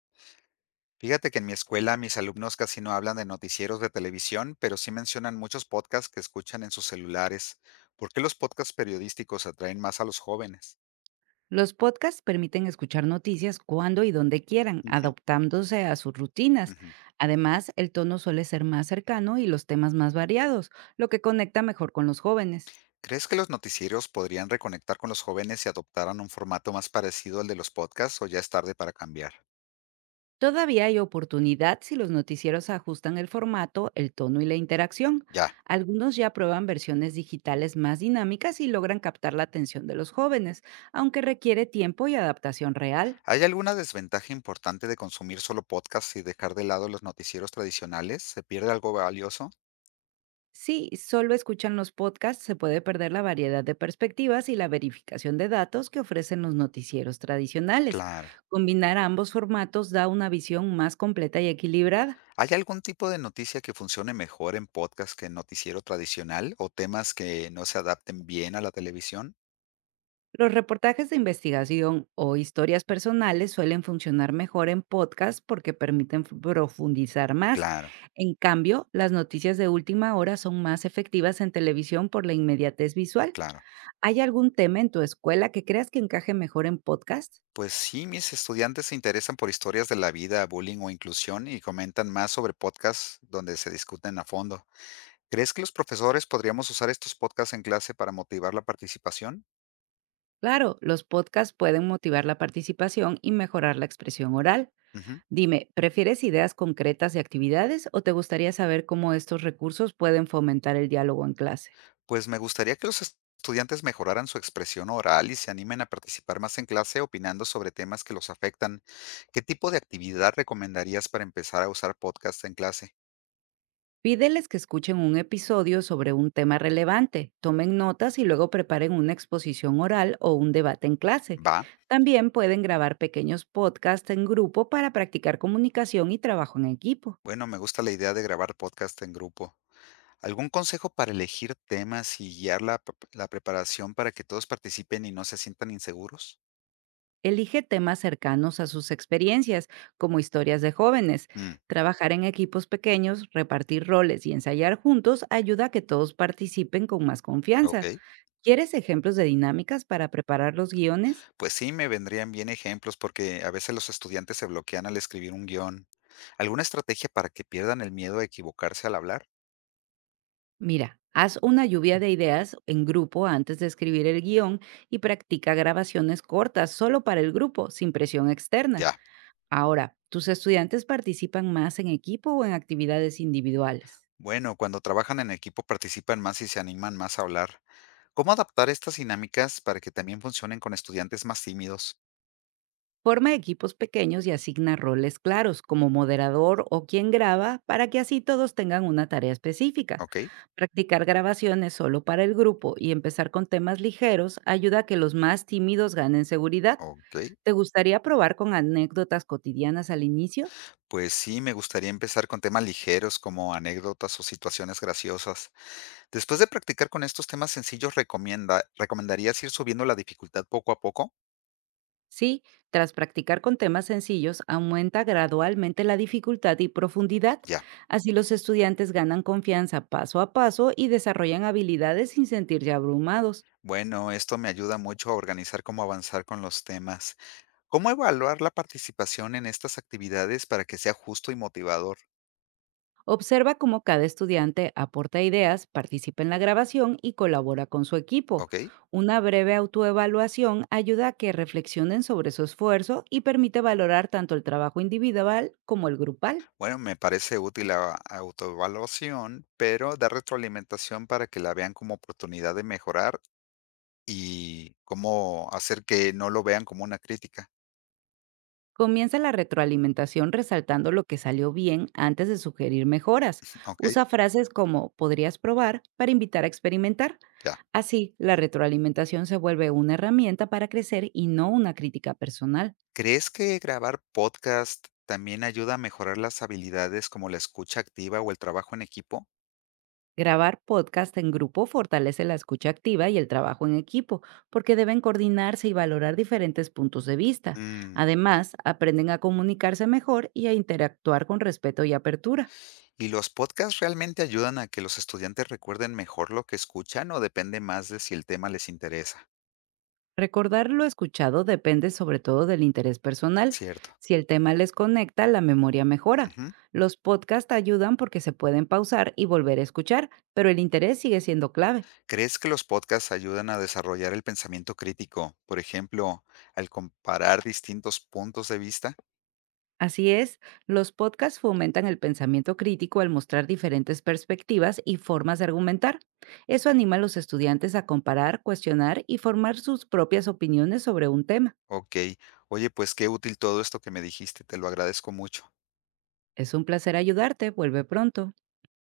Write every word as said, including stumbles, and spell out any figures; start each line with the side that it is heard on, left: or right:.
left: Fíjate que en mi escuela mis alumnos casi no hablan de noticieros de televisión, pero sí mencionan muchos podcasts que escuchan en sus celulares. ¿Por qué los podcasts periodísticos atraen más a los jóvenes?
right: Los podcasts permiten escuchar noticias cuando y donde quieran,
left: Ujú,
right: adaptándose a sus rutinas.
left: ujú.
right: Además, el tono suele ser más cercano y los temas más variados, lo que conecta mejor con los jóvenes.
left: ¿Crees que los noticieros podrían reconectar con los jóvenes si adoptaran un formato más parecido al de los podcasts o ya es tarde para cambiar?
right: Todavía hay oportunidad si los noticieros ajustan el formato, el tono y la interacción.
left: Ya.
right: Algunos ya prueban versiones digitales más dinámicas y logran captar la atención de los jóvenes, aunque requiere tiempo y adaptación real.
left: ¿Hay alguna desventaja importante de consumir solo podcasts y dejar de lado los noticieros tradicionales? ¿Se pierde algo valioso?
right: Si solo escuchan los podcasts, se puede perder la variedad de perspectivas y la verificación de datos que ofrecen los noticieros tradicionales.
left: Claro.
right: Combinar ambos formatos da una visión más completa y equilibrada.
left: ¿Hay algún tipo de noticia que funcione mejor en podcast que en noticiero tradicional o temas que no se adapten bien a la televisión?
right: Los reportajes de investigación o historias personales suelen funcionar mejor en podcast porque permiten f- profundizar más.
left: Claro,
right: En cambio, las noticias de última hora son más efectivas en televisión por la inmediatez visual.
left: claro.
right: ¿Hay algún tema en tu escuela que creas que encaje mejor en podcast?
left: Pues sí, mis estudiantes se interesan por historias de la vida, bullying o inclusión y comentan más sobre podcasts donde se discuten a fondo. ¿Crees que los profesores podríamos usar estos podcasts en clase para motivar la participación?
right: Claro, los podcasts pueden motivar la participación y mejorar la expresión oral.
left: Ujú.
right: Dime, ¿prefieres ideas concretas de actividades o te gustaría saber cómo estos recursos pueden fomentar el diálogo en clase?
left: Pues me gustaría que los es- estudiantes mejoraran su expresión oral y se animen a participar más en clase opinando sobre temas que los afectan. ¿Qué tipo de actividad recomendarías para empezar a usar podcast en clase?
right: Pídeles que escuchen un episodio sobre un tema relevante, tomen notas y luego preparen una exposición oral o un debate en clase.
left: ¿Va?
right: También pueden grabar pequeños podcasts en grupo para practicar comunicación y trabajo en equipo.
left: Bueno, me gusta la idea de grabar podcast en grupo. ¿Algún consejo para elegir temas y guiar la, p- la preparación para que todos participen y no se sientan inseguros?
right: Elige temas cercanos a sus experiencias, como historias de jóvenes.
left: Mm,
right: Trabajar en equipos pequeños, repartir roles y ensayar juntos ayuda a que todos participen con más confianza.
left: ok.
right: ¿Quieres ejemplos de dinámicas para preparar los guiones?
left: Pues sí, me vendrían bien ejemplos porque a veces los estudiantes se bloquean al escribir un guión. ¿Alguna estrategia para que pierdan el miedo a equivocarse al hablar?
right: Mira, haz una lluvia de ideas en grupo antes de escribir el guión y practica grabaciones cortas solo para el grupo, sin presión externa.
left: Ya.
right: Ahora, ¿tus estudiantes participan más en equipo o en actividades individuales?
left: Bueno, cuando trabajan en equipo participan más y se animan más a hablar. ¿Cómo adaptar estas dinámicas para que también funcionen con estudiantes más tímidos?
right: Forma equipos pequeños y asigna roles claros, como moderador o quien graba, para que así todos tengan una tarea específica.
left: Ok,
right: Practicar grabaciones solo para el grupo y empezar con temas ligeros ayuda a que los más tímidos ganen seguridad.
left: ok.
right: ¿Te gustaría probar con anécdotas cotidianas al inicio?
left: Pues sí, me gustaría empezar con temas ligeros como anécdotas o situaciones graciosas. Después de practicar con estos temas sencillos, recomienda, ¿recomendarías ir subiendo la dificultad poco a poco?
right: Sí, tras practicar con temas sencillos, aumenta gradualmente la dificultad y profundidad.
left: Ya.
right: Así los estudiantes ganan confianza paso a paso y desarrollan habilidades sin sentirse abrumados.
left: Bueno, esto me ayuda mucho a organizar cómo avanzar con los temas. ¿Cómo evaluar la participación en estas actividades para que sea justo y motivador?
right: Observa cómo cada estudiante aporta ideas, participa en la grabación y colabora con su equipo.
left: ¿Ok?
right: Una breve autoevaluación ayuda a que reflexionen sobre su esfuerzo y permite valorar tanto el trabajo individual como el grupal.
left: Bueno, me parece útil la autoevaluación, pero dar retroalimentación para que la vean como oportunidad de mejorar y cómo hacer que no lo vean como una crítica.
right: Comienza la retroalimentación resaltando lo que salió bien antes de sugerir mejoras.
left: Ok,
right: Usa frases como podrías probar para invitar a experimentar.
left: ya.
right: Así, la retroalimentación se vuelve una herramienta para crecer y no una crítica personal.
left: ¿Crees que grabar podcast también ayuda a mejorar las habilidades como la escucha activa o el trabajo en equipo?
right: Grabar podcast en grupo fortalece la escucha activa y el trabajo en equipo, porque deben coordinarse y valorar diferentes puntos de vista.
left: Mm,
right: Además, aprenden a comunicarse mejor y a interactuar con respeto y apertura.
left: ¿y los podcasts realmente ayudan a que los estudiantes recuerden mejor lo que escuchan o depende más de si el tema les interesa?
right: Recordar lo escuchado depende sobre todo del interés personal.
left: Cierto.
right: Si el tema les conecta, la memoria mejora.
left: Ujú.
right: Los podcasts ayudan porque se pueden pausar y volver a escuchar, pero el interés sigue siendo clave.
left: ¿Crees que los podcasts ayudan a desarrollar el pensamiento crítico? Por ejemplo, al comparar distintos puntos de vista.
right: Así es, los podcasts fomentan el pensamiento crítico al mostrar diferentes perspectivas y formas de argumentar. Eso anima a los estudiantes a comparar, cuestionar y formar sus propias opiniones sobre un tema.
left: Ok, oye, pues qué útil todo esto que me dijiste, te lo agradezco mucho.
right: Es un placer ayudarte, vuelve pronto.